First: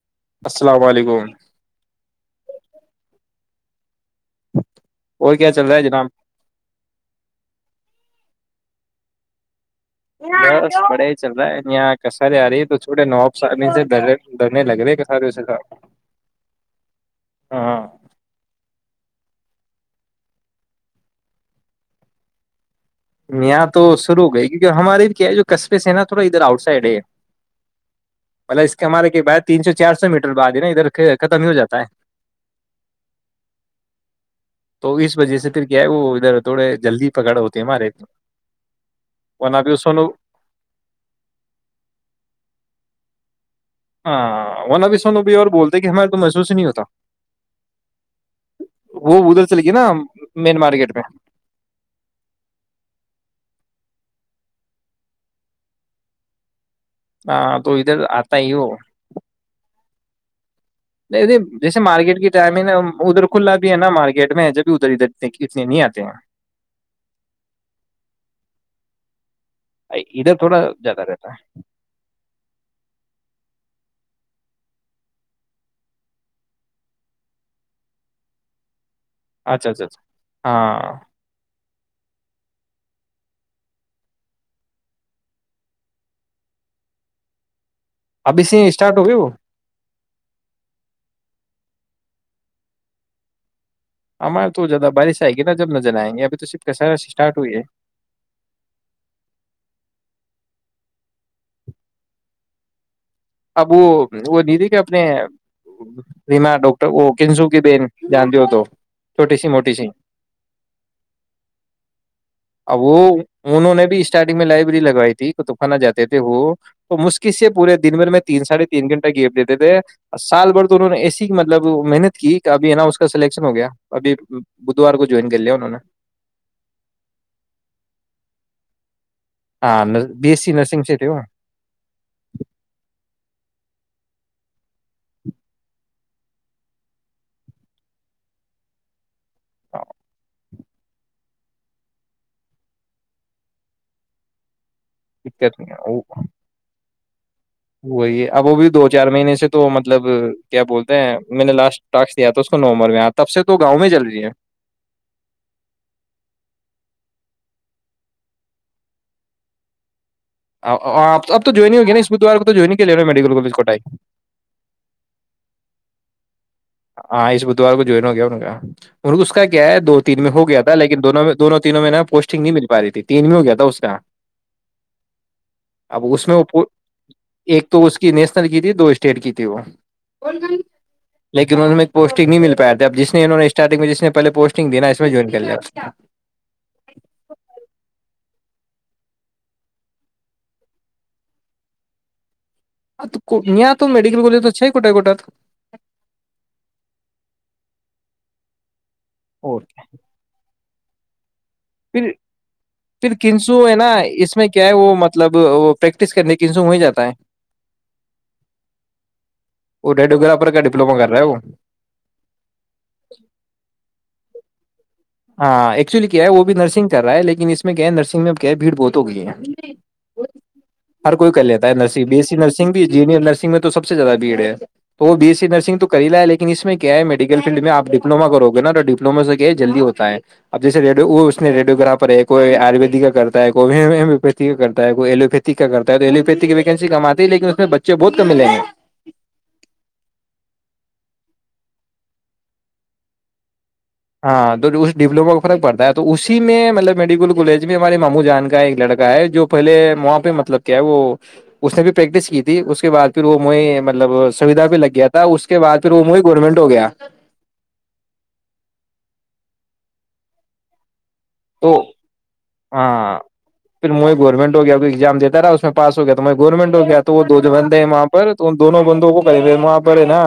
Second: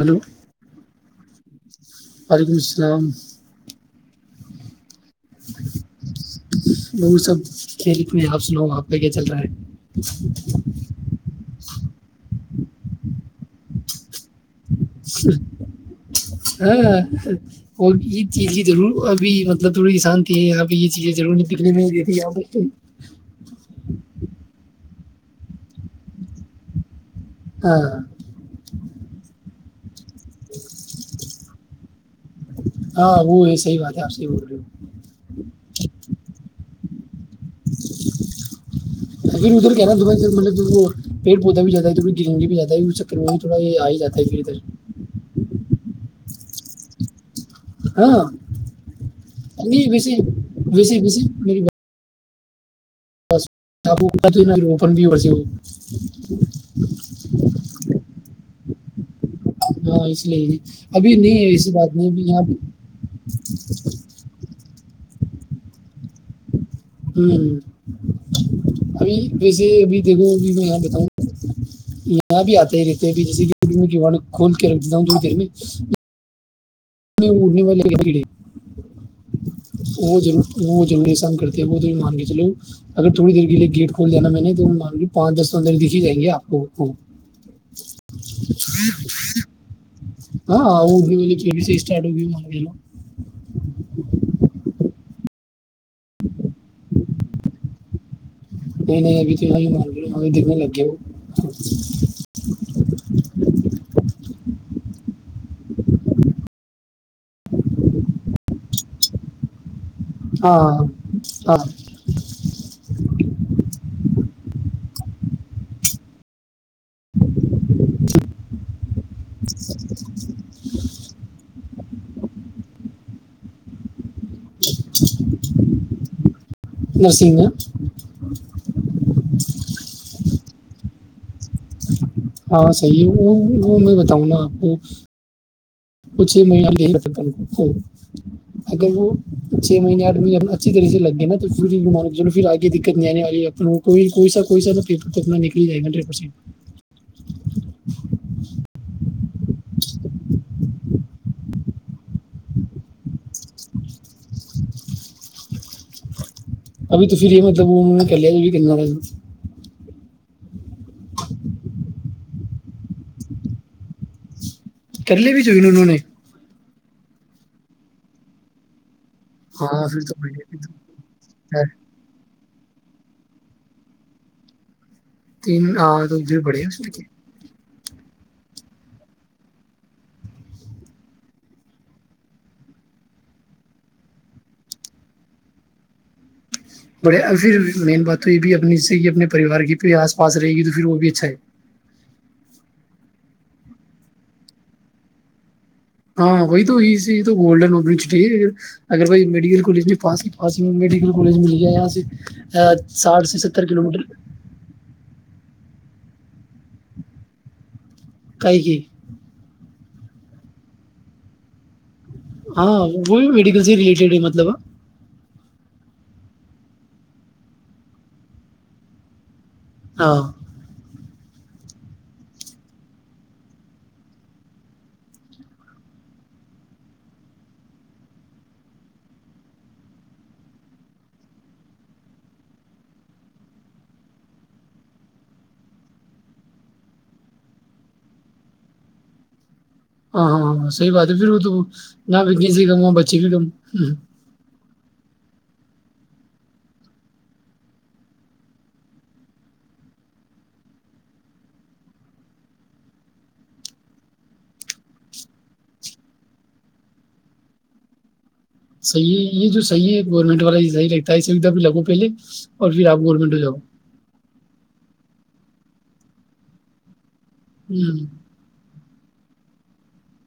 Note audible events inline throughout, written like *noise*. Hello السلام علیکم وعلیکم السلام اور کیا چل رہا ہے جناب وہ سب کھیل اپنے آپ سناؤ آپ کا کیا چل رہا ہے ب پڑے چل رہا کسر آ رہی ہے تو چھوٹے نوابس آ سے درر ہ ہاں وہ یہ چی یہ ضرور ابھی مطلب تھوڑی شانتی ہے یہاں پہ یہ چیزیں ضروری نہیں دکھنے میں گئی تھی یہاں یہاں تو شرو ہو گئی کیونکہ ہمارے کیا ہے جو قصبے سے ہے نا تھوڑا ادھر آؤٹ سائڈ ہے ہاں مطلب اس کے ہمارے کی بیت تین سو چار سو میٹر بعد ہے نا ادھر ختم ہی ہو جاتا ہے ہاں وہ ہے صحیح بات ہے آپ صحیح بول رہے ہو تو اس وجہ سے پھر کیا آئے وہ ادھر تھوڑے جلدی پکڑ ہوتے ہمارے پھر ورنہ ادھر بھی کہہ رہاوں سونو صبح ادھر مطلب وہ پیڑ پودا بھی زیادہ ہے تھوڑی گنگی بھی زیادہ ہے اس چکروی ہاں وہنا بھی سن بھی اور بولتے کہ ہمارے کو محسوس نہیں ہوتا ہاں وہ ادھر چل گئی نا نہیں بیسی مین مارکیٹ بیسی میں بیسی مری آپ اا تو اپن بھی بس وہ ہاں تو ادھر آتا ہی ہو اسلئے نہیں جیسے مارکیٹ کی ٹائمنگ ہے ادھر کھلا بھی ہے نا مارکیٹ میں ج ادھر ادھر ا اتنے نہیں آتے ہیں ہ ابھی ویسے ابھی دیکھو ادھر اب تھوڑا میں یہاں زیادہ بتاؤں رہتا ہے یہاں بھی آتے ہی رہتے ہیں ا جیسے کہ وان کھول کے رکھ دیتا ہوں تھوڑی دیر میں میں اڑنے والے ایک کیڑے اچھا اچھا وہ اچھا وہ ہاں جری سم کرتا وہ تو مان گ چلو اگر تھوڑی دیر کے لیے گیٹ کھول دا میں نے تو مان پانچ دس انر دکھ ہی جائیں گےپ کو ابھی سے اسٹارٹ ہوئی وہ ہاں ا بھی چڈو بھی مگےل ہمار تو زیادہ بارش آئے گی نا جب نظر آئیں گے ابھی تو شف کا سارا اسٹارٹ ہوئی ہے کو نہیں لب تو م د میں لگے وہ اب وہ وہ ددی کہ اپنے رما ڈٹر وہ کنسو کی بین جانتے ہو تو چھوٹی سی موٹی سی ہاں ہاں اب وہ انہوں نے بھی اس اسارٹنگ میں لائبریری لگائی تھی توفانا جے تھے وہ تو مشکس سے پورے دن ب میں تین ساڑھے تین گھنٹہ گیپ دیتے تھے سال بھر تو انہوں نے ایسی مطلب محنت کی کہ ابھی ہے نا اس کا سلیکشن ہو گیا ابھی بدوار کو جوائن کر لیا انہوں نے نرسگ میں ہاں بی ایس سی نرسنگ سے تھ وہ ہاں صحیح ہے وہ وہ میں بتاؤں نا آپ کو وہ چھ مہینے اگر وہ چھ مہینےڈ اچھی طرح سے لگ گے نا تو پھر آگے دت نہیں آنے والی کو کوئیا کو سا کتنا دقت نکل نہیں جائے گا ہے ہنڈریڈ پرسینٹ *inaudible* وہی اب وہ بھی دو چار مہینے سے تو مطلب کیا بولتے ہیں میں نے لاسٹ ٹس دیا تھا اس کو نومبر میں آ تب سے تو گاؤں میں چل رہی ہے ابھی تو پھر یہ مطلب ان کر لیا جنا اب تو جوائن ہی ہوگی نا اس بدوار کو تو جوائن ہی کے لے رہے ہیں میڈیکل کالج کوٹائی کر لیے بھی جوئی ن انہوں نے ہاں اس بدھوار کو جو ن ہو گیا کیا اس کا کیا ہے ہاں پھر دو تو تین میں ہو گیا تھا بڑھیا لیکن دونوں میں دونوں تینوں میں نا پوسٹنگ نہیں مل ی تھی تین بھی ہو گیا تھا اس کا تین اب تو اس میں جو وہ بڑے پو- ہیں اس میں کے ایک تو اس کی نیشنل کی تھی دو اسٹیٹ کی تھی وہ لیکن انہ میں ایک پوسٹنگ نہیں مل پایا تھا اب جس نے انہوں نے اسٹارٹنگ میں جس نے پہے پوسٹنگ دی نا اس میں جوائن کر لیا بڑے پھر مین بات تو یہ بھی اپنی سے ہی اپنے پریوار کی پ آس پاس رہے گی تو پھر وہ بھی اچھا ہے ا کو م آ تو میڈیکل کالجچ ہے کٹے کوٹت ہاں وہی تو یہ یہ تو گولڈن ابن چٹی اگر و اور میڈیکل کیا۔ کالج میں پاس ہی پا میڈیکل کالج یہاں سے پھر پھر ساٹھ سے کنسو ستر ہے کلو نا میٹر اس میں کیا ہے وہ مطلب وہ پریکٹس کرنے کے انسوم ہو جاتا ہے کائی کہ وہ ڈیڈیو گرافر کا ڈپلوما کر رہا ہے وہ ہاں وہ بھی میڈیکل سے ریلیٹڈ ہے مطلب ہاں ایکچولی کیا ہے وہ بھی نرسنگ کر رہا ہے لیکن اس میں کیا ہے نرسنگ میں کیا ہے بھیڑ بہت ہو گئی ہے ہاں ہر کوئی کر لیتا ہے nursing B E C nursing بھی انجینئر نسگ میں تو سب سے زیادہ بی ایڈ ہے تو وہ بی ایس سی نرسن تو ہی لا لن اس میں کیا ہے مڈیکل فیلڈ میںپ ڈپلوا کروے نا ڈپلووما کیا ہے جلدی ہو اب جیے ریو وہ اس ریڈیوگرافر ہے کوئی آیویدک کا کرتا ہے کوو کا کرتا ہے کوئی ایوپتھ کا کرتا ہے تو ایوپیت کی ویکینسی کم آتی ہے لیکن اس میں بچے بہت کم ملیں گے ہاں ہاں ہاںاں صحی بات ہے پھر وہ تو نہ وکن سے ہی ک بچے بھی کم *unintelligible* توح یہ جو سح ہے گورنمٹ والا یہ صحی اسائی سیدا بھی تو لگو پے ہاں پھر م ب منٹ ہو گ کوگزام دیتا رہا اس میں پس ہو گ تو میں گورنمٹ ہو گیا وہ دو جو بندے ہیں ہوں وہاں پر تو ان دونوں بند کو کریں وہاں پر ہے نا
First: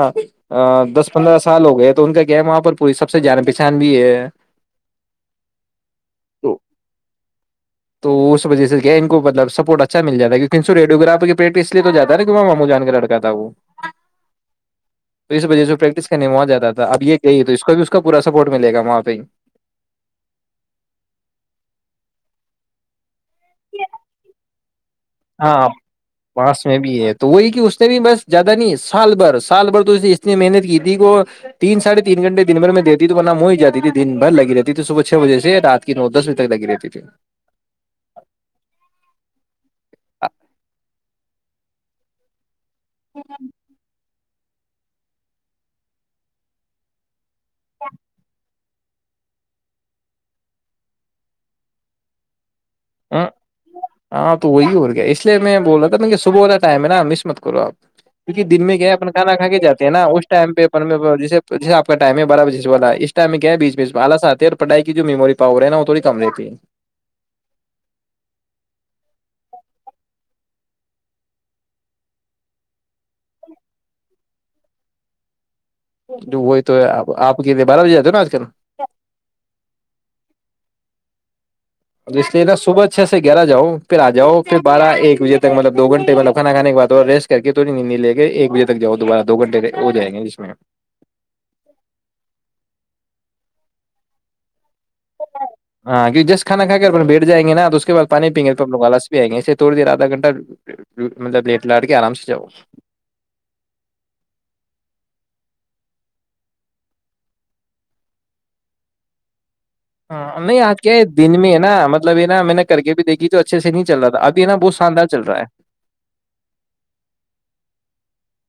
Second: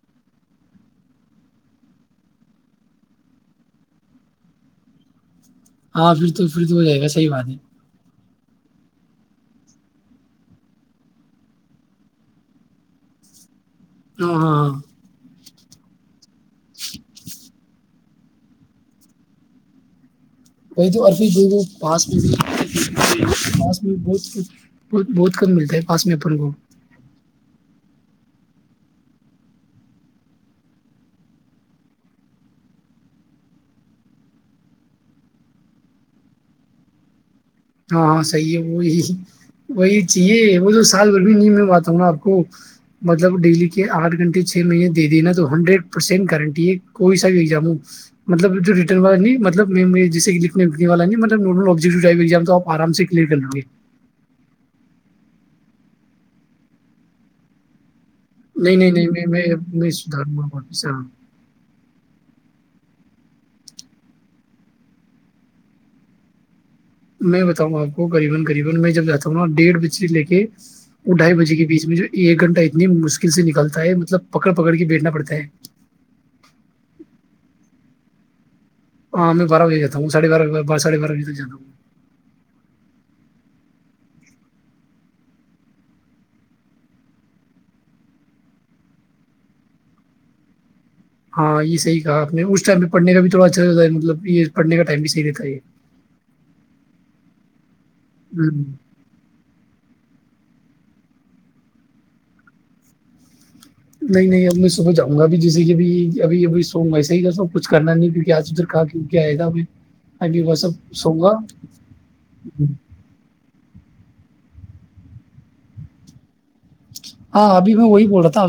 دس پندرہ سال ہو گئے تو ان کا کیا ہے وہاں پر پوری سب سے جان پہچان بھی ہے ہاں پھر تو پھر تو ہو جائے گا صحیح بات ہے تو اس وجہ سے کیا ان کو مطل سپورٹ اچھا ملاتا ہے کیونکہ ان سےو ریو گرافر پیٹ اس لیے تو جاتا ہے ن کہ وہاں مامو جان کے لڑکا تھا وہ ہ ہاںاں تو بجے پ پریکس نہیںو جاتا تھا اب یہ کہئی تو اس کو بھی کا پورا سپورٹ ملے گا وہاں پہ ہی وہی تو اور وہ پاس میں بھی مس میں بہت کچھ ہاں پاس میں بھی ہے تو وہی کہ اس اس بھی بس زیادہ نہیں سال بھر سال بھر تو است نے محنت کی تھی وہ تین ساھے تین گنٹے دن بھر میں دیتی تو ن مو ہی جاتی تھی دن بھر لگی رہتی ت تو صبح چھ بجے سے رات کی نو دس بجے تک لگی رہتی تھی ہاں ہاں صحیح ہے وہی وہی چاہیے وہ تو سال بھر بھی نہیں میں بات ہوںا آپ کو مطلب ڈیلی کے آٹھ گھنٹے چھ مہینے دے دینا تو ہنڈریڈ پرسینٹ گارنٹی ہے کوئی *unintelligible* والا نہیں مطلب میں جیس کہ لکھنے لکھنے والا ملب ن آبجیکووڑایپ ہ ہاں تو وہی ہو گیا اس اسے میں بول رہا تھا م صبح والا ٹائم ہے نا مس مت کرو آپ کیہ دن نہیں میں کیا نہیں ہے نہیں اپن کھا میں کھا کے جے ہیں میں نا اس سدھاروں گا ٹائم پہ واپس ہاں ج جیسے آ کا ٹائم ہے بارہ بجے والا اس ٹائم میں کیا ہے بیچ میں آالس آتے ہے اور پڑھائی کی جو مموری پاور ہے نا وہ تھوی کم رہتی ہے میں بتاؤں گا اپ کو قریبا قریبا ڈیڑھ بجے سے لے کے ڈھائی بجے کے بیچ میں جو ایک گھنٹہ اتنی مشکل سے نکلتا ہے کی پکڑ پکڑ کے بیٹھنا پڑتا ہے وہی تو ہےپ آپ کے بارہ بجے جاتے نا آج کل ہاں میں بارہ بجےاتتا ہوںاھ بار باراھے بار بجے تک جا ہوں اس لیے نا صبح چھ سے گیارہ جاؤ پھر آ جاؤ پھر بارہ ایک بجے تک مطلب دو گھنٹے مطلبھانا کھے کے بعد ریسٹ کر کے تھڑی نی لے کے ایک بجے تک جا دوبارہ دو گھنٹے ہو جائ گے جس میں پڑنے کا بھی تھوا اچھا رہتا ہے مطلب یہ پڑھنے کا ٹائم بھی صحیح رہتا ہے یہ ہاں کی جس کھا کھا کے اپنے بیٹھ جائیں گے ن تو اس کے بع پانی پئیں گے تووگ آلس بھی آئیں گے اسےوڑ دے آھا گھنٹہ مطلب وٹ ل آٹ کے آرامس جگ نہیں نہیں اب میں صبح جاؤں گابھی جیسے کہ بھیب ابھی ابھی سو ویسا ہی تھاا س کچھ کرنا نہیں ہے کیکہ آج ادھر کا کیوں کیا آئے گا اب ہاں نہیں آج کیا ہے دن میں ہے نا مطلب یہ نا میں نے کر کے بھی دیکھی تو اچھے سے نہیں چل رہا تھا آج دینا بہت شاندار چل رہا ہے ہاں ابھی میں وہی بول رہا تھا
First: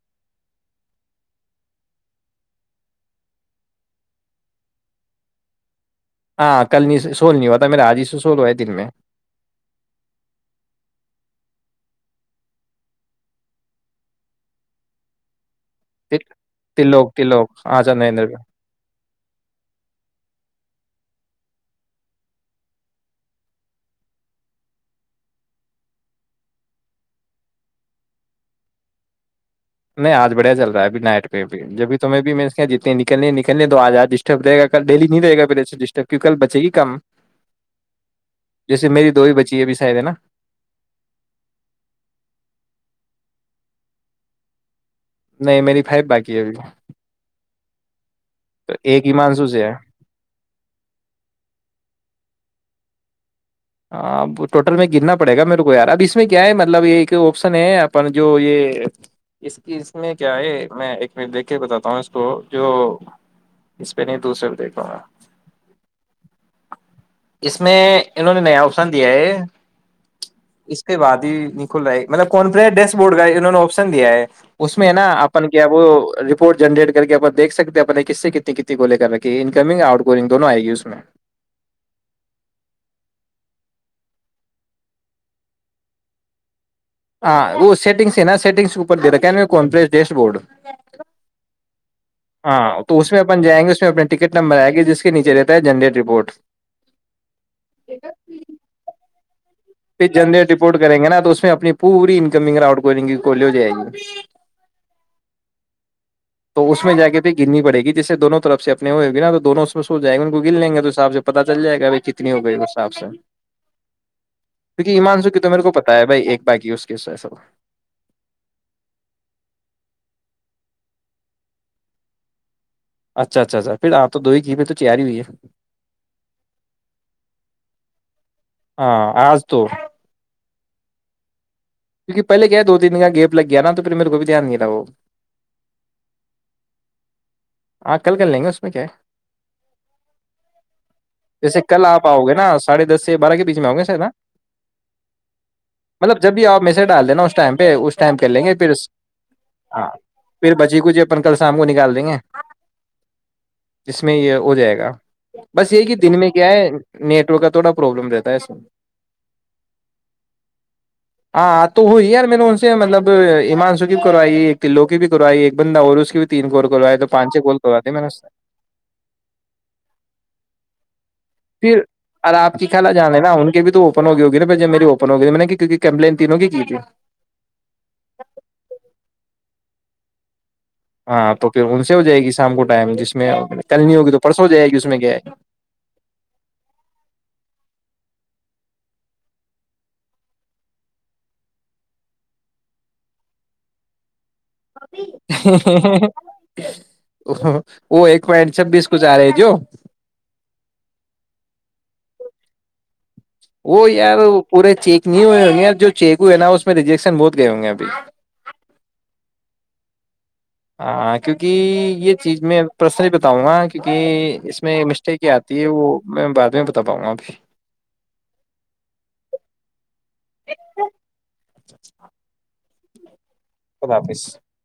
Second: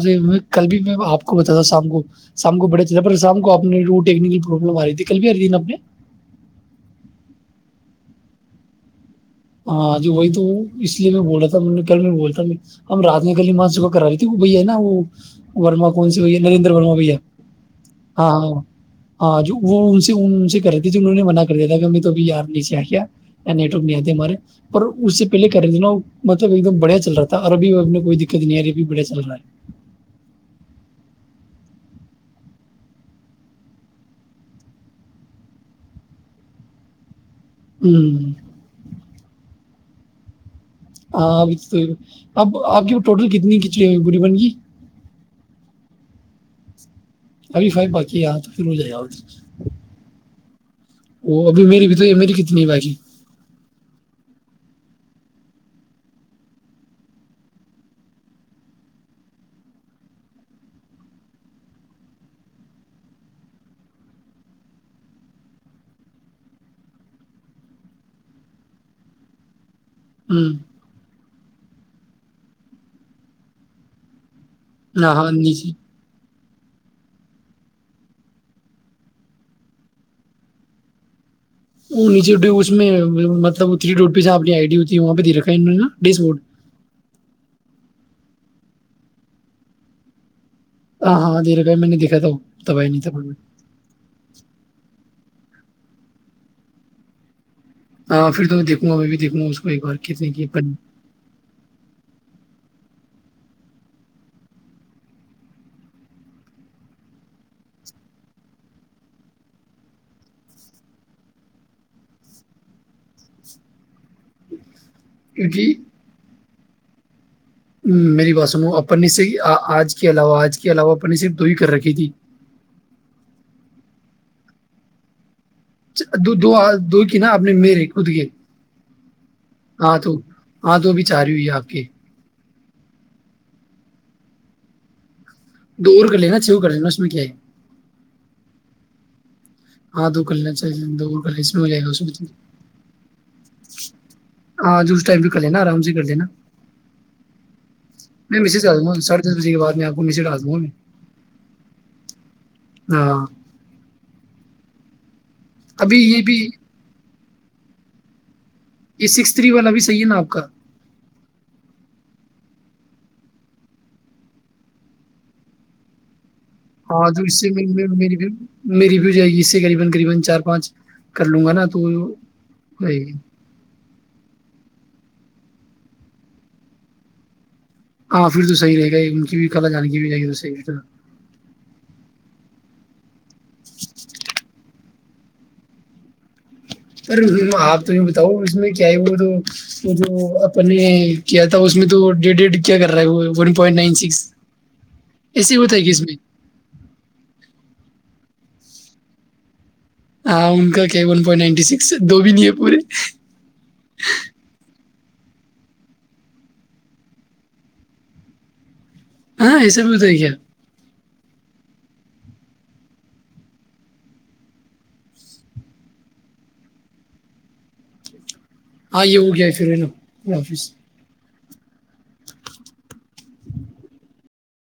کل بھی میں آپ کو بتاا ہ شام کو شام کو بڑے چ شام کو یکل پرلم آ رہی تھی کل بھی ہر دن اپنے ہاں کل نہیں سول نہیں ہواتا میرا حاج ہی سے سول ہوا دن میں ہاں جی وہی تو اس لیے میں بول رہا تھا کل میں بول تھا ہم رات میں کلی ماں صح کرا لیی تھی وہ بھ ہے نا وہ ورما کون سے تل- بھیا نریندر ورما تلوک بھیا تلوک آج نریندر ہاں ہاں ہاں جو وہ ان سے ان سے کرتی تھی انہوں نے من کر دییا تھا کہمی توبھییار نیے آ کیا یایٹ ورک نہیں آتا ہمارے پر اس سے پہلے کیا رہے تھ نا مطلب ایک دم بڑھیا چل رہا تھا اربی وب میں کوئی دقت نہیں آ رہی ابھی بڑھیا چل رہا ہے نہیں آج بھیا چل رہا ہےبھی نائٹہ بھی جبھی تمیں بھیھی میں نے کہ جتتےنے نکل نکلنے تو آج آج ڈسٹر رہے گا کل ڈیلی نہیں رہے گا پھر ایے ڈسٹرب کیک کل بچے گی کم ہوں جیسے میری دو ہی بچی یہ بھی *unintelligible* ہاں اب تو اب آپ کی ٹوٹل کتنی کھچڑی بی بن کی نہیں میری فائف باقی ہے ابھی خالی فائو باقی ہے جی ہاں تو پھر ہو جائے گاؤ ایک ایمانسو سے ہے وہ ابھی میری بھی تو میری کتنی باقی ب ٹوٹل میں گرنا پڑے گا میرے کو یار اب اس میں کیا ہے مطلب یہ ایک آپشن ہے اپن جو یہ اس اس میں کیا ہے میں ایک مٹ دیکے بتاتا ہوں اس کو جو اس پہ نہیں دوسرے دیکھوں گا اس میں انہوں نے نیا آوسان دیا ہے ہوں اس کے بعد ہی کھلا ہے مطلب کون پ ہے ڈیش بورڈ کا انہوں نے آپشن دیا ہے اس میں نا ہاں ہاں اپن کیا نیچے وہ جنریٹ کر کے اپ دھ سکتے ہیں اپنے کس سے کتنی کتنی کو لے کر رکھی انکمنگ آؤٹ گوئنگ دونوں آئے گی اس میں وہ نیچے اس میں مطلب تھری ڈ پی سےانی آئی ڈی ہوتی ہے وہاں پہ دے رکھا ہےا ڈیش بورڈ ہاں وہ سیٹنگس ہے نا سیٹنگس اوپ دے رہا کی ی کو پس ڈیش بورڈ ہاں ہاں دے رکھا ہے میں نے دیکھا تھا وہ ہاں تباہی تو نہیں اس تھا میں اپن جائیں گے اس میں اپنے ٹکٹ نمبر آئے گے جس کے نیچے رہتا ہے جنریٹ رپورٹ ہاں پھر تو میں دیکھوں گا ا میں بھی دیکھوں گا اس کو ایک بار پ کتنے کی جنند اپن رپورٹ کریں گے نا تو اس میں اپنی پوری ک گی کو ہو جائے گی تو اس میں جا کے پ گننی پڑے گی جیسے دونوں طرف سے اپنے ہو گی نا تو دونوں اس میں سو جائے گے ان کو گن لیں گے تو حاب سے پتا چل جائے گا ب کتنی ہوگئی حساب سے کیونکہ ایمان سو کی تو میرے کو کیونکہ پتا ہے بائی ایک باقی اس کےس سےصل میری ب سنو اپ سے آج کے علاوہ آج کے علاوہ اپن نے صرف دو ہی کر رکھی تھی اچھا اچھا اچھا پھر آپ تو دو ہی گھیم میں تو تیاری ہوئی ہے دو دو دو کی نا اپنے میرے خود کے ہاں آج ہاں تو ہاں تو بھی چاہ رہی ہوئی ہے آپ کے کیکہے دو تینن کا گیپ لگ گیا ن تو پھر میرے کوئی بھی دھیان نہیں رہاو دور کر لینا چو کر لینا اس میں کیا ہے آاں کل کر لیں گے اس میں کیا ہے ہاں دو کر لینا چاہیے دو اور کر لینا اس جیسے میں ہو جائے کل گا اس آپ میں آؤ گے نا ساڑھے دس سے بارہ کے بیچ میں آؤ گے سارید ن ہاں جو اس ٹائم پہ کر لینا آرام سے کر مطلب لینا جب بھی آپ میسج ڈال د نا اس ٹائم پہ اس ٹائم کر میں لیں گے میسج پھر ڈال دوں گا ساڑھے دس بجے کے بعد میں ہاں آپ کو میسج ڈال دوں پھر گا میں بچی کو جین کل شام کو نکال دیں گے ہاں اس میں ہو جائے گا بس یہی کہ ابھی دن یہ میں بھی کیا ہے نیٹ کا تھوا پرابلم رہتا ہے اس میں یہ سکس تھری والا بھی صحیح ہے نا آپ کا ہاں تو وہی یار میں نے ان سے مطلب ایمان سو کی بھی کروائی ہے ایک قلوں کی بھی کروائی ایک بندہ اور اس کی بھی تین کوور کوائے تو پانچ چھ کال کرواتے میں نے اس سے۔ پھر اور آپ کی خالہ *inaudible* ہو گئی میں نے کیک کمپلین تینوں کی کی تھی ہاں پھر تو صحی رہے گا ان کی بھی کلا جان کی بھی رہے گی تو صحی ہاں تو پھر ان سے ہو جائے گی شام کو پم جی اس میں کل نہیں ہوگی تو پرس ہو جائے گی اس میں کیا ہے پر آپ بتاؤ اس میں کیا ہے وہ تو وہ جو اپنے کیا تھا اس میں تو ڈی ڈی کیا کر رہا ہے وہ ون پوائنٹ نائن سکس ایسے ہوتا ہے کہ اس میں وہ ایک پوینٹ سھ بیس کچھ آ رہے ہے جو ہاں ان کا کیان پوائنٹ نائنٹی سکس دو بھی نہیں ہے پورے وہ یار پورے چیک نہیں ہوئے ہوں گے جو چیک ہوئے نا اس میں ریجیکشن بہت گئے ہوں گے ابھی ہاں ایسا بھی ہوت ہے کیا ہاں کیونکہ یہ چیز میں پرسنلی بتاؤں گا کیوںکہ اس میں مسٹیک یہ آتی ہے وہ میں بعد میں بتا پاؤں گا ابھی ہے ہو گیا ہے پھر ہے نا اللہ حافظ اچھا اچھا تود حافظ